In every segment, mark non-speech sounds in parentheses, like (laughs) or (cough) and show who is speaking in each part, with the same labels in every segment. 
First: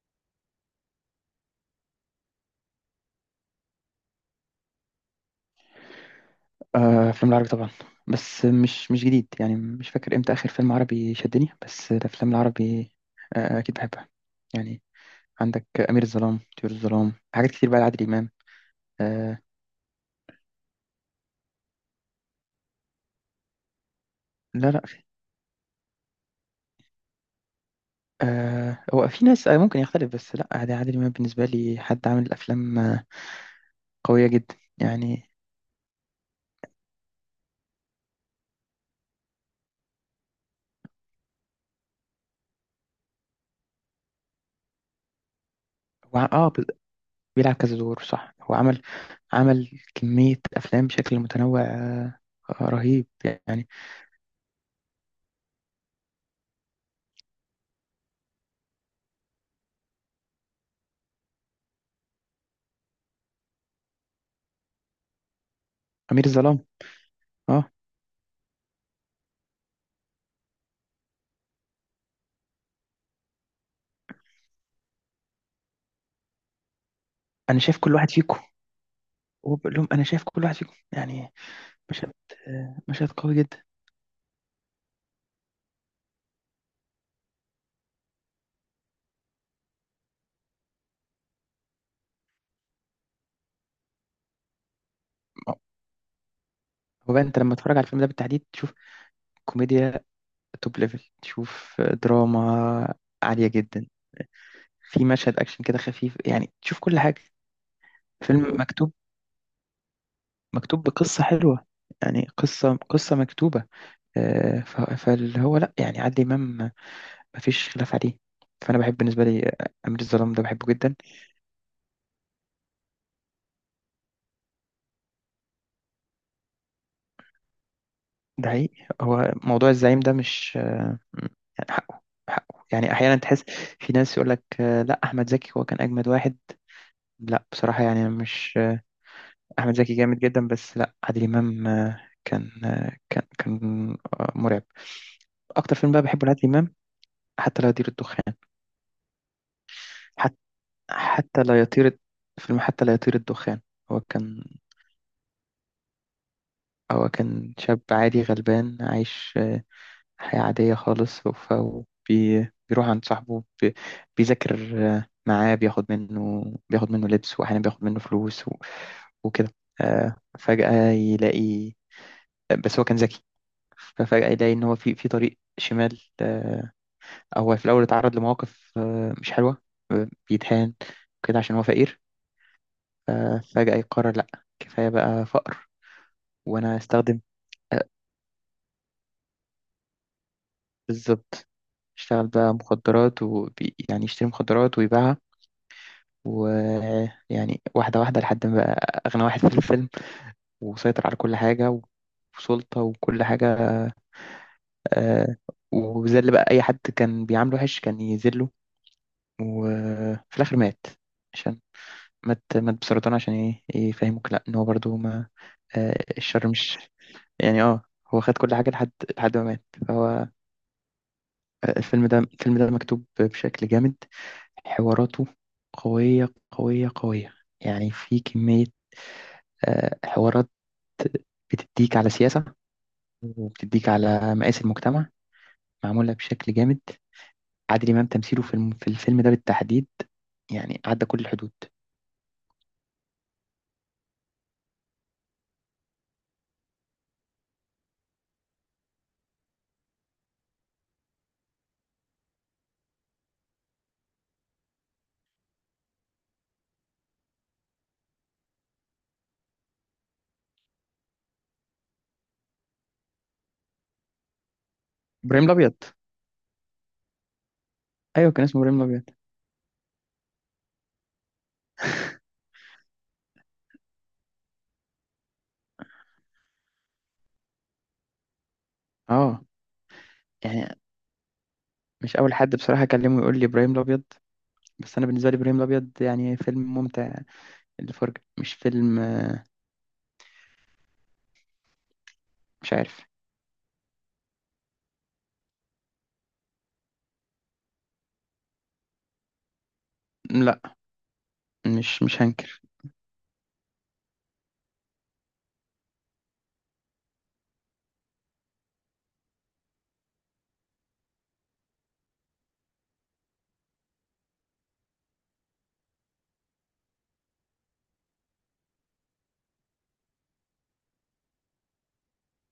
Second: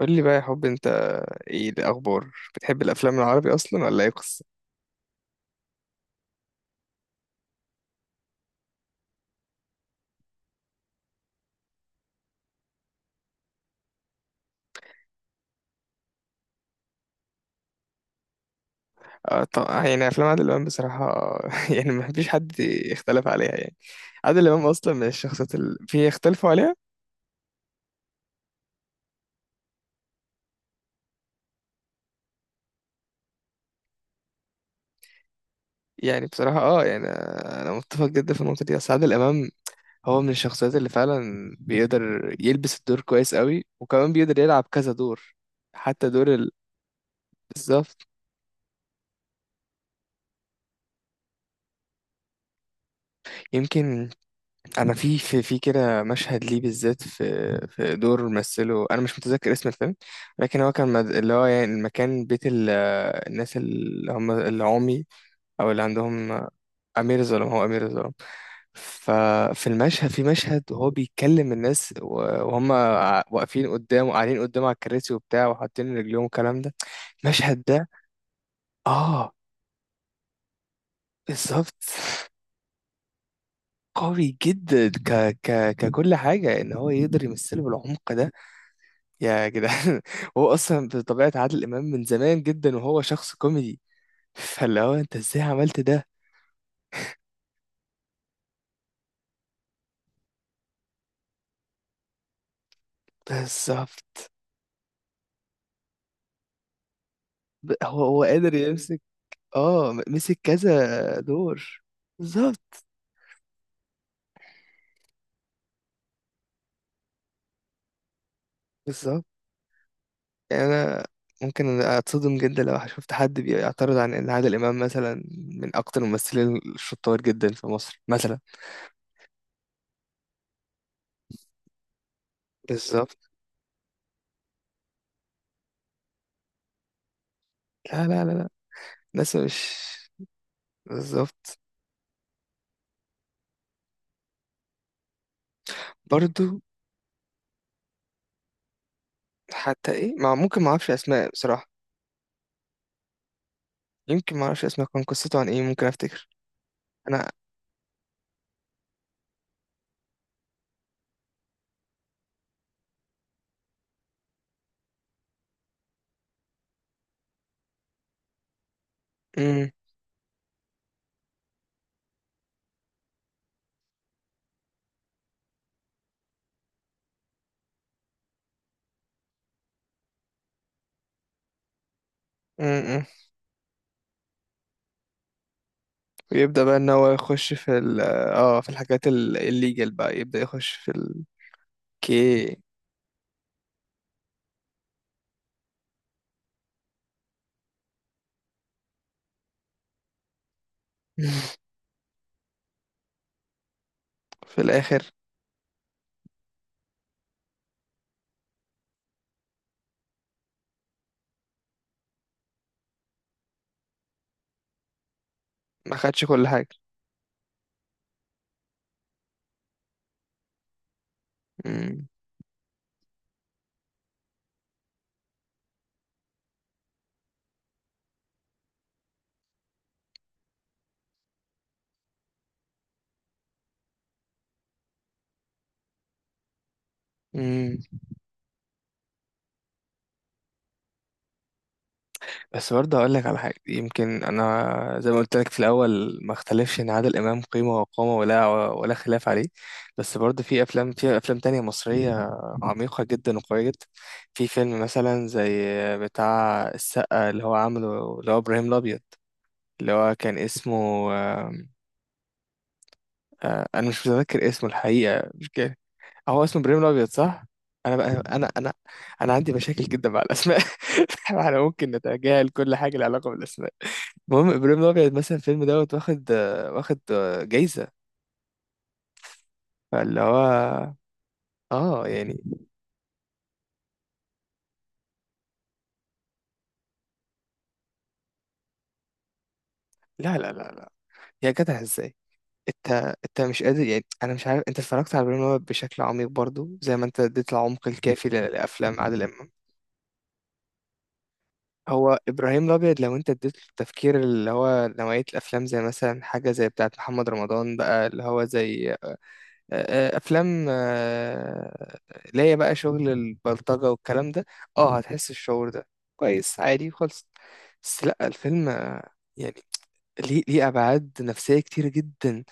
Speaker 1: قول لي بقى يا حب، انت ايه الاخبار؟ بتحب الافلام العربي اصلا ولا ايه قصه؟
Speaker 2: أفلام العربي طبعا. بس مش جديد، يعني مش فاكر إمتى آخر فيلم عربي شدني. بس الأفلام العربي، أكيد بحبها، يعني. عندك أمير الظلام، طيور الظلام، حاجات كتير بقى لعادل إمام. آه،
Speaker 1: آه، طب يعني افلام عادل امام بصراحه (laughs) يعني ما فيش حد يختلف عليها، يعني عادل امام
Speaker 2: لا، لا،
Speaker 1: اصلا
Speaker 2: في.
Speaker 1: من الشخصيات اللي في يختلفوا عليها.
Speaker 2: هو في ناس، ممكن يختلف، بس لا، عادل إمام بالنسبة لي حد عامل أفلام قوية جدا، يعني.
Speaker 1: يعني بصراحه، يعني انا متفق جدا في النقطه دي. اصل عادل امام هو من الشخصيات اللي فعلا بيقدر يلبس الدور كويس قوي، وكمان بيقدر يلعب كذا دور، حتى
Speaker 2: هو ع-
Speaker 1: دور
Speaker 2: اه
Speaker 1: ال.
Speaker 2: ب- بيلعب كذا
Speaker 1: بالظبط.
Speaker 2: دور، صح. هو عمل، كمية أفلام بشكل متنوع، رهيب، يعني.
Speaker 1: يمكن، انا في كده مشهد ليه بالذات، في في دور مثله، انا مش متذكر اسم الفيلم. لكن هو كان اللي هو يعني المكان بيت الناس اللي هم العمي، او اللي
Speaker 2: أمير
Speaker 1: عندهم.
Speaker 2: الظلام.
Speaker 1: امير الظلام، هو
Speaker 2: اه.
Speaker 1: امير الظلام. ففي المشهد في مشهد وهو بيكلم الناس وهم واقفين قدامه، قاعدين قدامه على الكراسي وبتاع، وحاطين رجليهم والكلام ده،
Speaker 2: أنا
Speaker 1: المشهد
Speaker 2: شايف
Speaker 1: ده.
Speaker 2: كل واحد فيكم،
Speaker 1: اه.
Speaker 2: وبقول لهم: انا شايف كل واحد فيكم، يعني.
Speaker 1: بالظبط.
Speaker 2: مشهد مشهد قوي جدا.
Speaker 1: قوي جدا، ك ك ككل حاجه، ان هو يقدر يمثله بالعمق ده، يا جدعان. (laughs) هو اصلا بطبيعه عادل امام من زمان جدا وهو شخص كوميدي، فاللي هو انت ازاي عملت ده؟
Speaker 2: هو بقى انت لما تتفرج على الفيلم ده بالتحديد تشوف كوميديا توب ليفل، تشوف دراما عالية جدا،
Speaker 1: بالظبط.
Speaker 2: في مشهد اكشن كده خفيف، يعني تشوف كل حاجة.
Speaker 1: هو قادر
Speaker 2: فيلم مكتوب
Speaker 1: يمسك. اه مسك
Speaker 2: مكتوب
Speaker 1: كذا
Speaker 2: بقصة حلوة،
Speaker 1: دور.
Speaker 2: يعني قصة
Speaker 1: بالظبط،
Speaker 2: قصة مكتوبة. فاللي هو لا، يعني عادل إمام مفيش خلاف عليه. فأنا بحب،
Speaker 1: بالظبط.
Speaker 2: بالنسبة لي أمير الظلام ده
Speaker 1: يعني
Speaker 2: بحبه جدا.
Speaker 1: انا ممكن اتصدم جدا لو شفت حد بيعترض عن ان عادل امام مثلا من اكتر الممثلين الشطار جدا في مصر مثلا.
Speaker 2: ده حقيقي. هو موضوع الزعيم ده مش مم. يعني حقه، يعني احيانا
Speaker 1: بالظبط.
Speaker 2: تحس. في ناس يقول لك: لا، احمد زكي هو كان اجمد واحد. لا، بصراحه يعني
Speaker 1: لا،
Speaker 2: أنا
Speaker 1: لا، لا، لا.
Speaker 2: مش،
Speaker 1: ناس
Speaker 2: احمد
Speaker 1: مش
Speaker 2: زكي جامد جدا، بس لا، عادل
Speaker 1: بالظبط،
Speaker 2: امام كان مرعب. اكتر فيلم بقى بحبه لعادل
Speaker 1: برضو.
Speaker 2: امام حتى لا يطير الدخان.
Speaker 1: حتى ايه مع؟
Speaker 2: حتى
Speaker 1: ممكن ما اعرفش اسماء
Speaker 2: حتى لا
Speaker 1: بصراحه.
Speaker 2: يطير فيلم حتى لا يطير الدخان. هو
Speaker 1: يمكن
Speaker 2: كان
Speaker 1: ما اعرفش اسمه، كان قصته عن ايه؟ ممكن افتكر
Speaker 2: هو
Speaker 1: انا.
Speaker 2: كان شاب عادي غلبان عايش حياة عادية خالص. فبيروح عند صاحبه بيذاكر معاه. بياخد منه لبس، وأحيانا بياخد منه فلوس وكده.
Speaker 1: امم.
Speaker 2: فجأة يلاقي، بس هو كان ذكي، ففجأة يلاقي إن هو في طريق شمال. هو في الأول اتعرض لمواقف مش حلوة، بيتهان كده عشان هو فقير.
Speaker 1: امم.
Speaker 2: فجأة يقرر لأ، كفاية بقى فقر.
Speaker 1: ويبدا بقى
Speaker 2: وأنا
Speaker 1: ان هو
Speaker 2: أستخدم.
Speaker 1: يخش في
Speaker 2: آه،
Speaker 1: ال اه في الحاجات الليجل، بقى يبدا يخش في
Speaker 2: بالظبط. اشتغل بقى
Speaker 1: الكي.
Speaker 2: مخدرات، ويعني يشتري مخدرات ويبيعها، ويعني واحدة واحدة لحد ما بقى أغنى واحد في الفيلم، وسيطر على كل
Speaker 1: (laughs)
Speaker 2: حاجة، وسلطة وكل حاجة.
Speaker 1: في الاخر.
Speaker 2: آه. وذل بقى أي حد كان بيعامله وحش كان يذله. وفي الآخر مات. عشان مات بسرطان، عشان إيه؟ يفهموك لأ، إن هو برضه ما،
Speaker 1: ما خدش
Speaker 2: الشر
Speaker 1: كل حاجه.
Speaker 2: مش، يعني. آه. هو خد كل حاجة لحد ما مات، فهو. الفيلم ده مكتوب بشكل جامد. حواراته قوية، قوية، قوية، يعني في كمية حوارات بتديك على سياسة، وبتديك على مقاس المجتمع، معمولة بشكل جامد.
Speaker 1: امم.
Speaker 2: عادل إمام تمثيله في في الفيلم ده بالتحديد، يعني عدى كل الحدود.
Speaker 1: بس برضه هقول لك على حاجة، يمكن أنا زي ما قلت لك في الأول، ما اختلفش إن عادل إمام قيمة وقامة، ولا خلاف عليه. بس برضه في أفلام تانية مصرية، عميقة جدا وقوية جدا. في فيلم مثلا زي بتاع السقا اللي هو عامله، اللي هو إبراهيم الأبيض، اللي هو كان اسمه. أنا مش متذكر اسمه الحقيقة،
Speaker 2: إبراهيم
Speaker 1: مش
Speaker 2: الأبيض.
Speaker 1: كده. هو اسمه إبراهيم الأبيض صح؟ أنا بقى
Speaker 2: أيوه، كان
Speaker 1: أنا
Speaker 2: اسمه
Speaker 1: أنا
Speaker 2: إبراهيم الأبيض.
Speaker 1: أنا عندي مشاكل جدا مع الأسماء. (laughs) إحنا ممكن نتجاهل كل حاجة لها علاقة بالأسماء. المهم ابراهيم الابيض مثلا، الفيلم دوت واخد جايزه،
Speaker 2: أه،
Speaker 1: فاللي
Speaker 2: يعني
Speaker 1: هو، اه
Speaker 2: مش أول
Speaker 1: يعني.
Speaker 2: حد بصراحة أكلمه يقول لي إبراهيم الأبيض، بس أنا بالنسبة لي إبراهيم الأبيض، يعني فيلم ممتع للفرجة، مش فيلم.
Speaker 1: لا، لا، لا، لا، يا جدع، ازاي؟
Speaker 2: مش
Speaker 1: انت
Speaker 2: عارف.
Speaker 1: انت مش قادر، يعني انا مش عارف انت اتفرجت على ابراهيم الابيض بشكل عميق برضو زي ما انت اديت العمق الكافي لافلام عادل امام.
Speaker 2: لا، مش
Speaker 1: هو
Speaker 2: مش هنكر.
Speaker 1: ابراهيم الابيض لو انت اديت له التفكير، اللي هو نوعيه الافلام زي مثلا حاجه زي بتاعه محمد رمضان بقى، اللي هو زي افلام اللي هي بقى شغل البلطجه والكلام ده، اه هتحس الشعور ده كويس، عادي خالص. بس لا، الفيلم يعني، ليه ابعاد نفسيه كتير جدا.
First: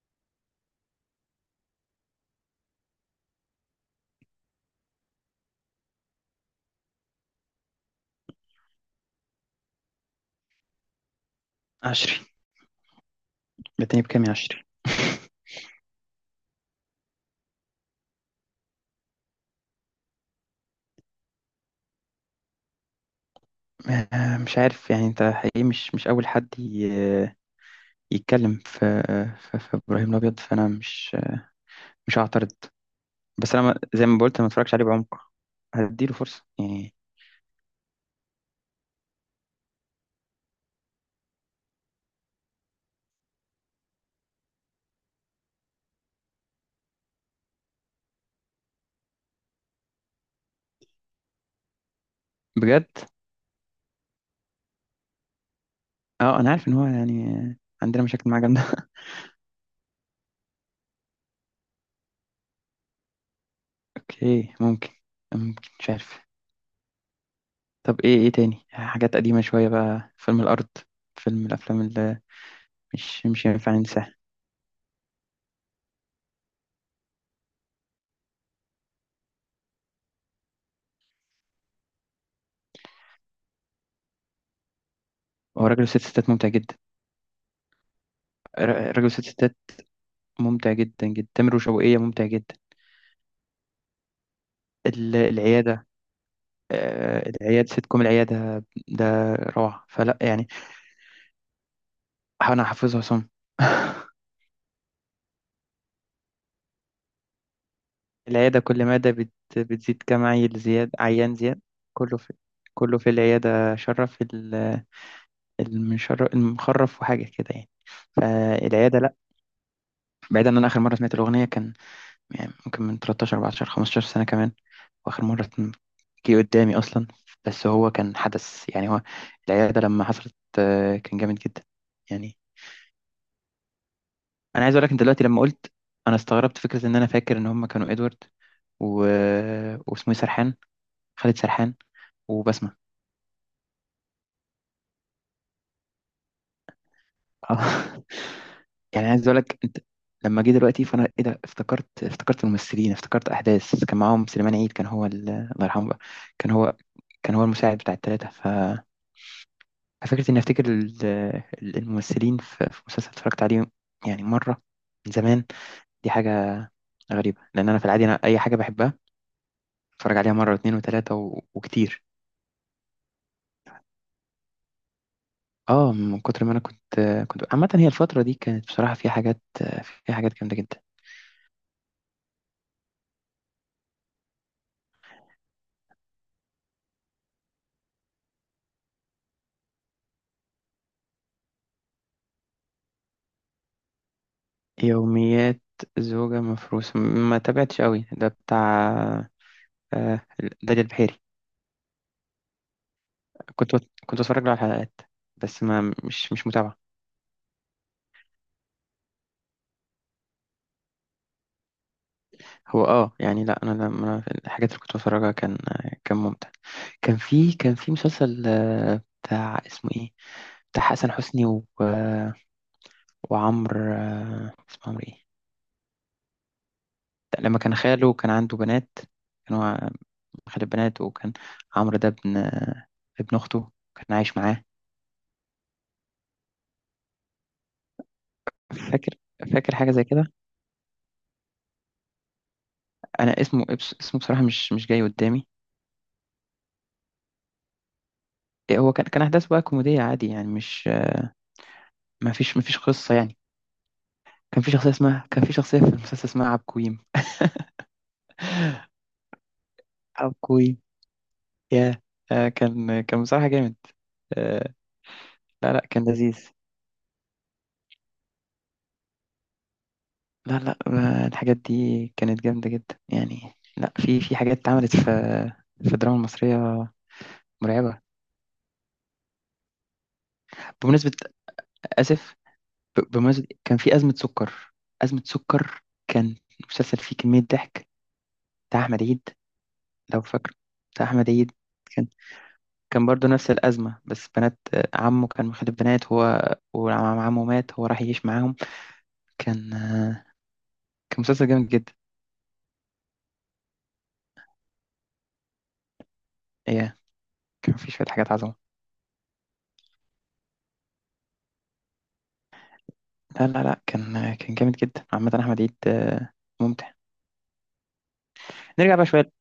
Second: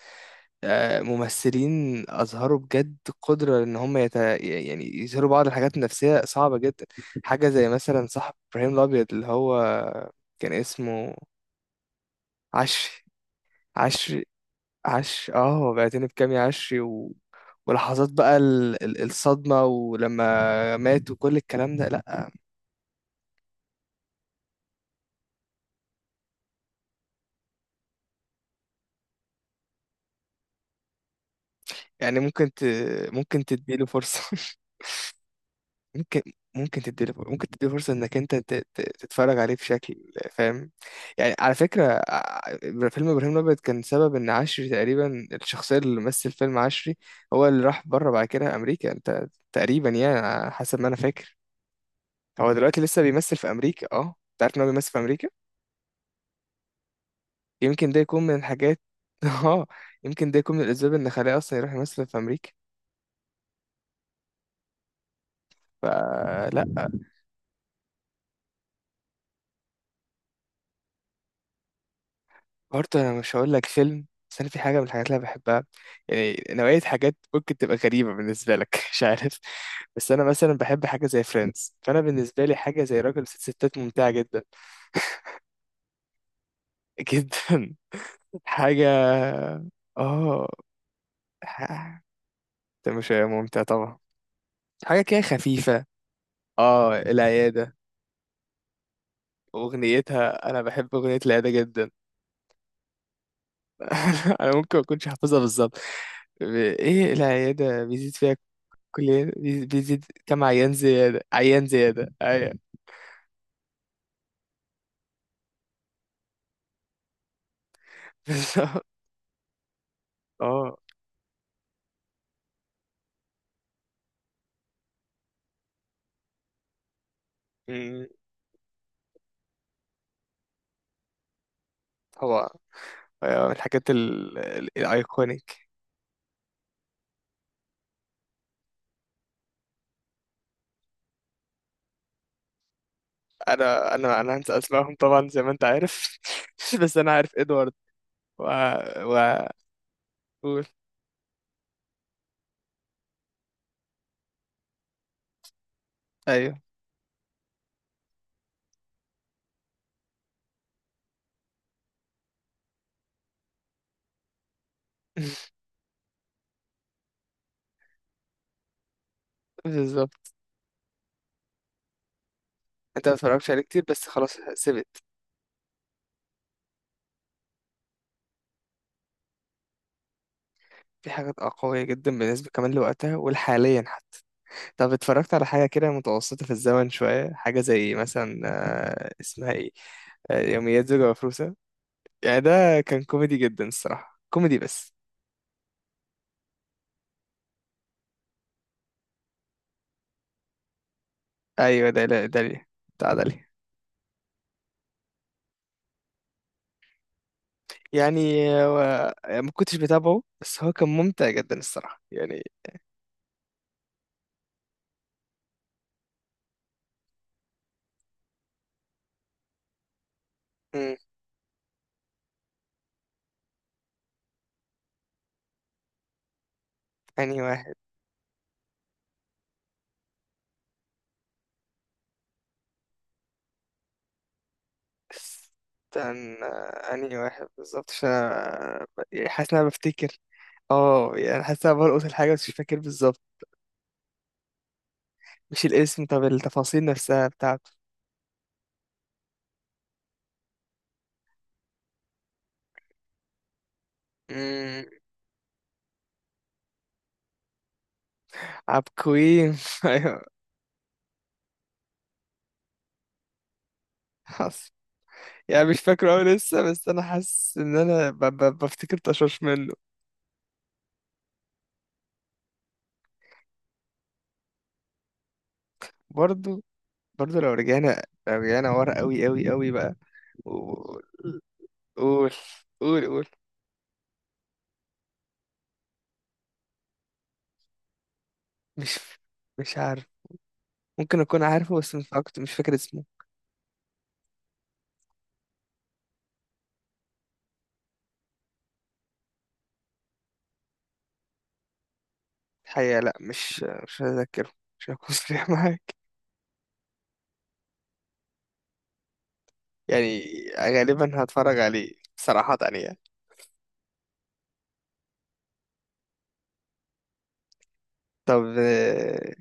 Speaker 1: ممثلين اظهروا بجد قدره ان هم يعني يظهروا بعض الحاجات النفسيه صعبه جدا. حاجه زي مثلا صاحب ابراهيم الابيض اللي هو كان اسمه.
Speaker 2: عشري.
Speaker 1: عشري،
Speaker 2: اديتني بكام
Speaker 1: عشري.
Speaker 2: يا عشري؟
Speaker 1: عش اه بعتني بكام يا عشري، ولحظات بقى الصدمة، ولما مات وكل الكلام ده. لأ.
Speaker 2: (laughs) مش عارف، يعني انت حقيقي مش اول حد يتكلم في في ابراهيم الابيض، فانا مش
Speaker 1: يعني ممكن
Speaker 2: هعترض.
Speaker 1: ممكن
Speaker 2: بس انا،
Speaker 1: تديله
Speaker 2: زي ما
Speaker 1: فرصة.
Speaker 2: قلت ما
Speaker 1: (laughs)
Speaker 2: اتفرجش عليه بعمق. هديله
Speaker 1: ممكن
Speaker 2: فرصه،
Speaker 1: ممكن
Speaker 2: يعني.
Speaker 1: تديله فرصة. ممكن تديله فرصة انك انت تتفرج عليه بشكل فاهم. يعني على فكرة، فيلم ابراهيم الابيض كان سبب ان عشري تقريبا، الشخصية اللي مثل فيلم عشري، هو اللي راح بره بعد كده امريكا، انت. تقريبا يعني على حسب ما انا فاكر، هو دلوقتي
Speaker 2: بجد؟
Speaker 1: لسه بيمثل في امريكا، اه. انت عارف ان هو بيمثل في امريكا؟
Speaker 2: اه، انا عارف ان هو، يعني
Speaker 1: يمكن ده
Speaker 2: عندنا
Speaker 1: يكون
Speaker 2: مشاكل
Speaker 1: من
Speaker 2: معاه جامده.
Speaker 1: الحاجات.
Speaker 2: (laughs)
Speaker 1: (laughs) اه. يمكن ده يكون من الأسباب إن خلاه أصلا يروح يمثل في أمريكا.
Speaker 2: اوكي، ممكن، مش عارف.
Speaker 1: فلا،
Speaker 2: طب ايه، تاني حاجات قديمه شويه بقى؟ فيلم الارض، الافلام اللي
Speaker 1: برضه أنا
Speaker 2: مش
Speaker 1: مش
Speaker 2: مش
Speaker 1: هقول لك
Speaker 2: ينفع
Speaker 1: فيلم،
Speaker 2: ننساها.
Speaker 1: بس أنا في حاجة من الحاجات اللي أنا بحبها، يعني نوعية حاجات ممكن تبقى غريبة بالنسبة لك. (laughs) مش عارف، بس أنا مثلا بحب حاجة زي فريندز، فأنا بالنسبة لي حاجة زي راجل وست ستات ممتعة جدا.
Speaker 2: هو راجل وست ستات ممتع جدا.
Speaker 1: (laughs) جدا. حاجة،
Speaker 2: ر- راجل وست ستات
Speaker 1: اه
Speaker 2: ممتع جدا جدا. تامر وشوقية
Speaker 1: ح-
Speaker 2: ممتع جدا.
Speaker 1: ده مش ممتع طبعا، حاجة كده خفيفة.
Speaker 2: العياده.
Speaker 1: اه،
Speaker 2: العياد
Speaker 1: العيادة.
Speaker 2: سيت كوم. العياده ده روعه، فلا، يعني.
Speaker 1: أغنيتها، أنا بحب أغنية العيادة جدا.
Speaker 2: أحاول أحفظها صم. (laughs)
Speaker 1: (laughs) انا ممكن ما اكونش حافظها بالظبط، ايه العياده بيزيد فيها؟
Speaker 2: العيادة كل
Speaker 1: كل
Speaker 2: مادة
Speaker 1: بيزيد
Speaker 2: بتزيد
Speaker 1: بيزيد
Speaker 2: كم
Speaker 1: كم
Speaker 2: عيل
Speaker 1: عيان
Speaker 2: زياد
Speaker 1: زياده،
Speaker 2: عيان زياد.
Speaker 1: عيان زياده،
Speaker 2: كله في
Speaker 1: ايوه.
Speaker 2: كله في العيادة شرف المشرف المخرف وحاجة كده، يعني.
Speaker 1: (laughs) بالظبط.
Speaker 2: فالعيادة لأ. بعيدا عن، أنا
Speaker 1: اه.
Speaker 2: آخر مرة سمعت الأغنية كان، يعني ممكن من 13 14 15 سنة كمان. وآخر مرة جه قدامي أصلا، بس هو
Speaker 1: أمم.
Speaker 2: كان حدث، يعني. هو العيادة لما حصلت، كان جامد جدا، يعني.
Speaker 1: طبعا. أيوة، من الحاجات
Speaker 2: انا عايز اقول لك انت دلوقتي لما
Speaker 1: الايكونيك.
Speaker 2: قلت، انا استغربت فكره ان انا فاكر ان هم كانوا ادوارد و... واسمه إيه، سرحان، خالد سرحان، وبسمه.
Speaker 1: انا هنسى اسمائهم طبعا، زي ما انت عارف. (laughs) بس انا عارف
Speaker 2: اه.
Speaker 1: ادوارد
Speaker 2: (laughs)
Speaker 1: و
Speaker 2: يعني
Speaker 1: و
Speaker 2: عايز اقول لك انت، لما جه
Speaker 1: قول.
Speaker 2: دلوقتي فانا ايه ده، افتكرت الممثلين، افتكرت احداث، كان معاهم سليمان عيد. كان هو الله يرحمه بقى، كان
Speaker 1: ايوه.
Speaker 2: هو كان هو المساعد بتاع الثلاثه. ف ففكره اني افتكر الممثلين في مسلسل اتفرجت عليه، يعني مره، من زمان.
Speaker 1: (laughs)
Speaker 2: دي حاجه غريبه، لان انا في العادي، انا اي حاجه بحبها اتفرج
Speaker 1: بالظبط.
Speaker 2: عليها مره واثنين وثلاثه وكتير.
Speaker 1: انت ما اتفرجتش عليه كتير، بس خلاص سبت.
Speaker 2: اه، من كتر ما انا كنت عامه. هي الفتره دي كانت بصراحه فيها حاجات جامده جدا.
Speaker 1: في حاجات قوية جدا بالنسبة كمان لوقتها والحاليا. طب، اتفرجت على حاجة كده متوسطة في الزمن شوية، حاجة زي مثلا اسمها ايه، يوميات زوجة مفروسة؟ يعني ده كان كوميدي جدا الصراحة، كوميدي بس.
Speaker 2: يوميات زوجة مفروسة، ما تابعتش قوي ده، بتاع آه، داليا البحيري.
Speaker 1: ايوه ده، لا ده ليه. بتاع ده ليه.
Speaker 2: كنت بتفرج له على الحلقات، بس ما مش متابعة.
Speaker 1: يعني ما كنتش بتابعه، بس هو كان ممتع جدا الصراحة، يعني.
Speaker 2: هو اه، يعني لا، انا لما الحاجات اللي كنت بتفرجها كان، ممتع. كان في مسلسل بتاع اسمه ايه، بتاع
Speaker 1: مم.
Speaker 2: حسن حسني وعمرو، اسمه عمرو ايه.
Speaker 1: انهي
Speaker 2: لما
Speaker 1: واحد؟
Speaker 2: كان خاله، كان عنده بنات، كانوا، أحد البنات، وكان عمرو ده ابن أخته، كان عايش معاه.
Speaker 1: استنى، انهي واحد بالظبط، عشان
Speaker 2: فاكر
Speaker 1: يعني حاسس ان انا
Speaker 2: فاكر حاجة زي
Speaker 1: بفتكر.
Speaker 2: كده.
Speaker 1: اه، يعني حاسس ان انا بلقط الحاجة بس مش فاكر بالظبط.
Speaker 2: أنا اسمه بصراحة مش جاي قدامي.
Speaker 1: مش الاسم، طب التفاصيل نفسها
Speaker 2: إيه، هو كان أحداث بقى كوميدية عادي، يعني مش ما فيش قصة، يعني.
Speaker 1: بتاعته.
Speaker 2: كان في شخصية في المسلسل اسمها عبكويم.
Speaker 1: عبقوين؟ (laughs) ايوه،
Speaker 2: عبكويم. يا آه، كان بصراحة جامد.
Speaker 1: حصل.
Speaker 2: آه،
Speaker 1: يعني
Speaker 2: لا، لا،
Speaker 1: مش
Speaker 2: كان
Speaker 1: فاكره أوي
Speaker 2: لذيذ.
Speaker 1: لسه، بس انا حاسس ان انا بفتكر طشاش منه.
Speaker 2: لا، لا، الحاجات دي كانت جامدة جدا، يعني لا، في حاجات اتعملت في الدراما
Speaker 1: برضو،
Speaker 2: المصرية
Speaker 1: برضو، لو
Speaker 2: مرعبة.
Speaker 1: رجعنا لو رجعنا ورا قوي قوي قوي بقى. قول،
Speaker 2: بمناسبة،
Speaker 1: قول،
Speaker 2: آسف،
Speaker 1: قول، قول.
Speaker 2: بمناسبة، كان في أزمة سكر. أزمة سكر كان مسلسل فيه كمية ضحك، بتاع
Speaker 1: مش
Speaker 2: أحمد عيد،
Speaker 1: مش عارف.
Speaker 2: لو فاكر. بتاع
Speaker 1: ممكن
Speaker 2: أحمد
Speaker 1: اكون
Speaker 2: عيد
Speaker 1: عارفه بس
Speaker 2: كان
Speaker 1: مش فاكر، مش فاكر اسمه
Speaker 2: كان برضه نفس الأزمة، بس بنات عمه، كان مخلف بنات هو، وعمه مات، هو راح يعيش معاهم. كان آه، كان مسلسل جامد جدا.
Speaker 1: الحقيقة. لا، مش هذاكره، مش هكون (laughs) صريح معاك،
Speaker 2: إيه، كان فيه شوية حاجات عظمة.
Speaker 1: يعني. غالبا هتفرج عليه صراحة، يعني.
Speaker 2: لا، لا، لا، كان جامد جدا عامة. أحمد عيد، ممتع.
Speaker 1: طب،
Speaker 2: نرجع بقى شوية.
Speaker 1: اه.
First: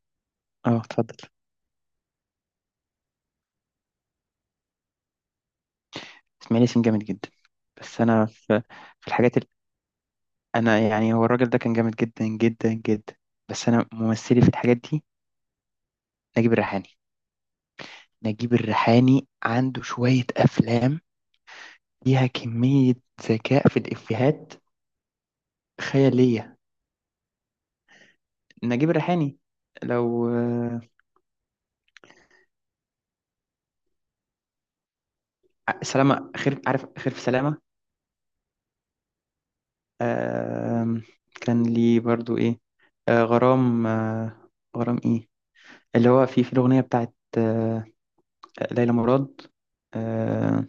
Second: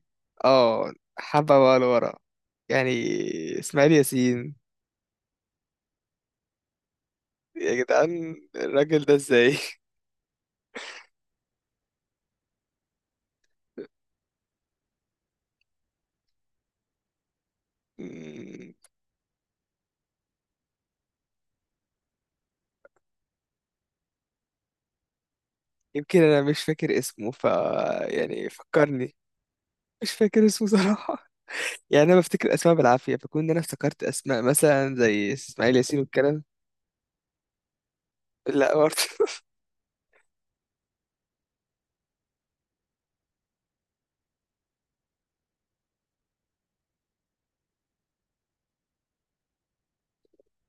Speaker 2: اه، اتفضل.
Speaker 1: حبة بقى لورا، يعني، اسماعيل ياسين،
Speaker 2: إسماعيل ياسين جامد جدا.
Speaker 1: يا
Speaker 2: بس أنا
Speaker 1: جدعان
Speaker 2: في،
Speaker 1: الراجل ده
Speaker 2: الحاجات،
Speaker 1: ازاي؟
Speaker 2: انا، يعني هو الراجل ده كان جامد جدا جدا جدا. بس انا
Speaker 1: (laughs)
Speaker 2: ممثلي في الحاجات دي نجيب الريحاني. نجيب
Speaker 1: مم.
Speaker 2: الريحاني عنده شوية افلام فيها كمية ذكاء في الافيهات
Speaker 1: يمكن انا
Speaker 2: خيالية.
Speaker 1: مش فاكر اسمه، ف يعني
Speaker 2: نجيب
Speaker 1: فكرني.
Speaker 2: الريحاني،
Speaker 1: مش
Speaker 2: لو.
Speaker 1: فاكر اسمه صراحة. يعني انا بفتكر اسماء بالعافية، فكون انا افتكرت اسماء مثلا زي اسماعيل ياسين
Speaker 2: سلامة
Speaker 1: والكلام.
Speaker 2: خير، عارف خير في سلامة.
Speaker 1: لا، برضه. (laughs)
Speaker 2: آم، كان لي برضو ايه، غرام، غرام ايه اللي هو، في الاغنية بتاعت ليلى مراد. آه،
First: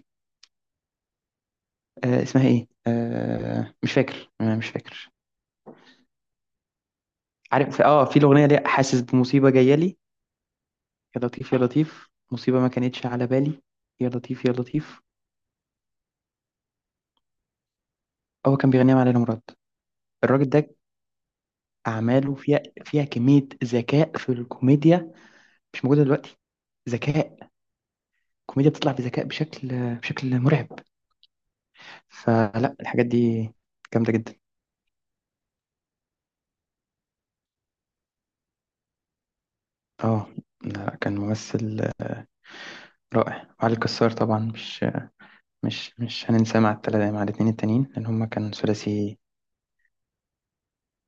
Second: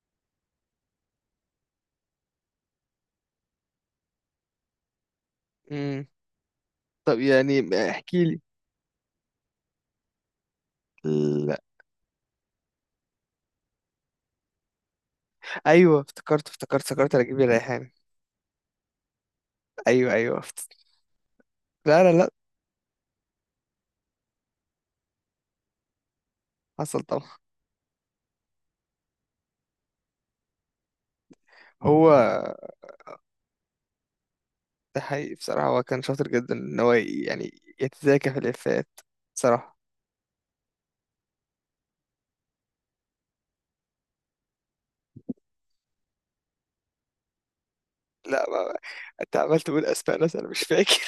Speaker 2: اسمها ايه، مش فاكر، مش فاكر.
Speaker 1: مم. طب يعني،
Speaker 2: عارف اه، في
Speaker 1: احكي لي.
Speaker 2: الاغنيه دي حاسس بمصيبه جايه لي. يا لطيف،
Speaker 1: لا،
Speaker 2: يا لطيف، مصيبه ما كانتش على بالي، يا لطيف، يا لطيف.
Speaker 1: ايوه، افتكرت، افتكرت، افتكرت رجب الريحان.
Speaker 2: هو كان بيغنيها مع ليلى مراد.
Speaker 1: ايوه، ايوه،
Speaker 2: الراجل ده
Speaker 1: افتكرت. لا، لا، لا.
Speaker 2: اعماله فيها كميه ذكاء في الكوميديا مش موجوده دلوقتي.
Speaker 1: حصل طبعا.
Speaker 2: ذكاء. الكوميديا بتطلع بذكاء بشكل مرعب.
Speaker 1: هو
Speaker 2: فلا، الحاجات دي جامده جدا.
Speaker 1: ده حقيقي بصراحة، هو كان شاطر جدا ان هو يعني يتذاكى في الافيهات بصراحة.
Speaker 2: اه، لا، كان ممثل رائع. وعلي الكسار طبعا مش هننساه، مع التلاتة، مع الاتنين التانيين، لان هما
Speaker 1: لا،
Speaker 2: كانوا ثلاثي.
Speaker 1: انت عمال تقول اسماء ناس انا مش فاكر.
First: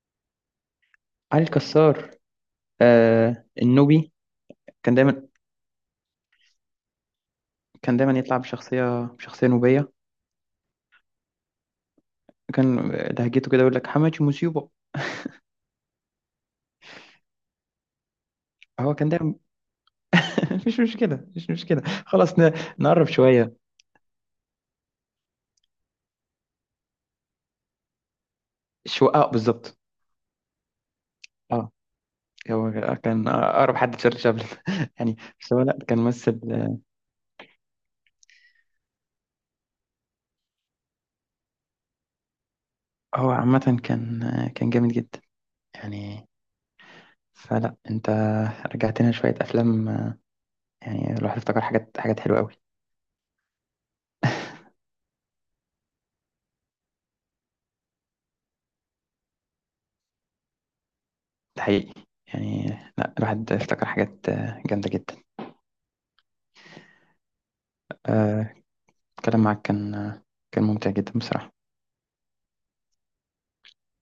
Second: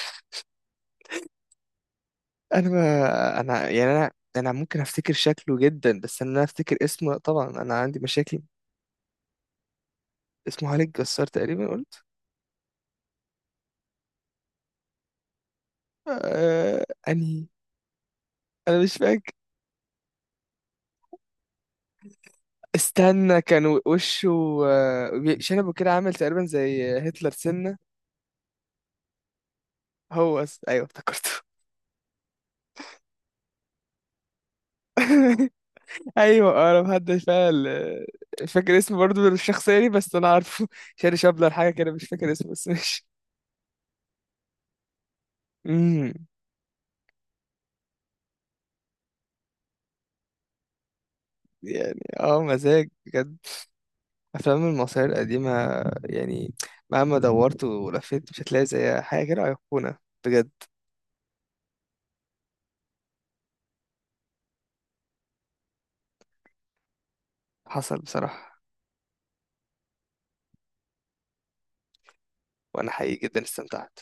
Speaker 2: علي الكسار،
Speaker 1: (laughs) انا ما انا يعني انا
Speaker 2: النوبي.
Speaker 1: انا ممكن
Speaker 2: كان
Speaker 1: افتكر
Speaker 2: دايما
Speaker 1: شكله جدا، بس ان انا افتكر اسمه لأ، طبعا انا
Speaker 2: كان
Speaker 1: عندي
Speaker 2: دايما يطلع
Speaker 1: مشاكل.
Speaker 2: بشخصية نوبية.
Speaker 1: اسمه خالد جسار تقريبا، قلت.
Speaker 2: كان لهجته كده يقول لك: حماتي مصيبة.
Speaker 1: انهي؟ انا
Speaker 2: هو
Speaker 1: مش
Speaker 2: كان
Speaker 1: فاكر.
Speaker 2: دايما. (laughs) مش مشكلة، مش مشكلة، خلاص. نقرب
Speaker 1: استنى،
Speaker 2: شوية.
Speaker 1: كان وشه شنبه كده، عامل تقريبا زي هتلر سنة.
Speaker 2: شو اه، بالظبط.
Speaker 1: هو ايوه، افتكرته.
Speaker 2: اه، هو كان أقرب حد تشارلي شابلن، (laughs) يعني،
Speaker 1: (laughs)
Speaker 2: بس هو لا، كان ممثل.
Speaker 1: ايوه، انا محدش فعلا، مش فاكر اسمه برضه الشخصية دي، بس انا عارفه. (laughs) شاري شابلر حاجة كده، مش فاكر اسمه، بس مش.
Speaker 2: هو عامة كان جامد جدا،
Speaker 1: مم.
Speaker 2: يعني. فلا، انت رجعت لنا شوية أفلام، يعني الواحد افتكر
Speaker 1: يعني،
Speaker 2: حاجات حلوة قوي.
Speaker 1: مزاج بجد افلام المصرية القديمة. يعني مهما دورت ولفيت مش هتلاقي زيها، حاجة كده أيقونة بجد.
Speaker 2: ده حقيقي، يعني لا، الواحد افتكر حاجات جامدة جدا.
Speaker 1: حصل
Speaker 2: آه،
Speaker 1: بصراحة.
Speaker 2: الكلام معاك كان ممتع جدا بصراحة.
Speaker 1: وانا حقيقي جدا استمتعت.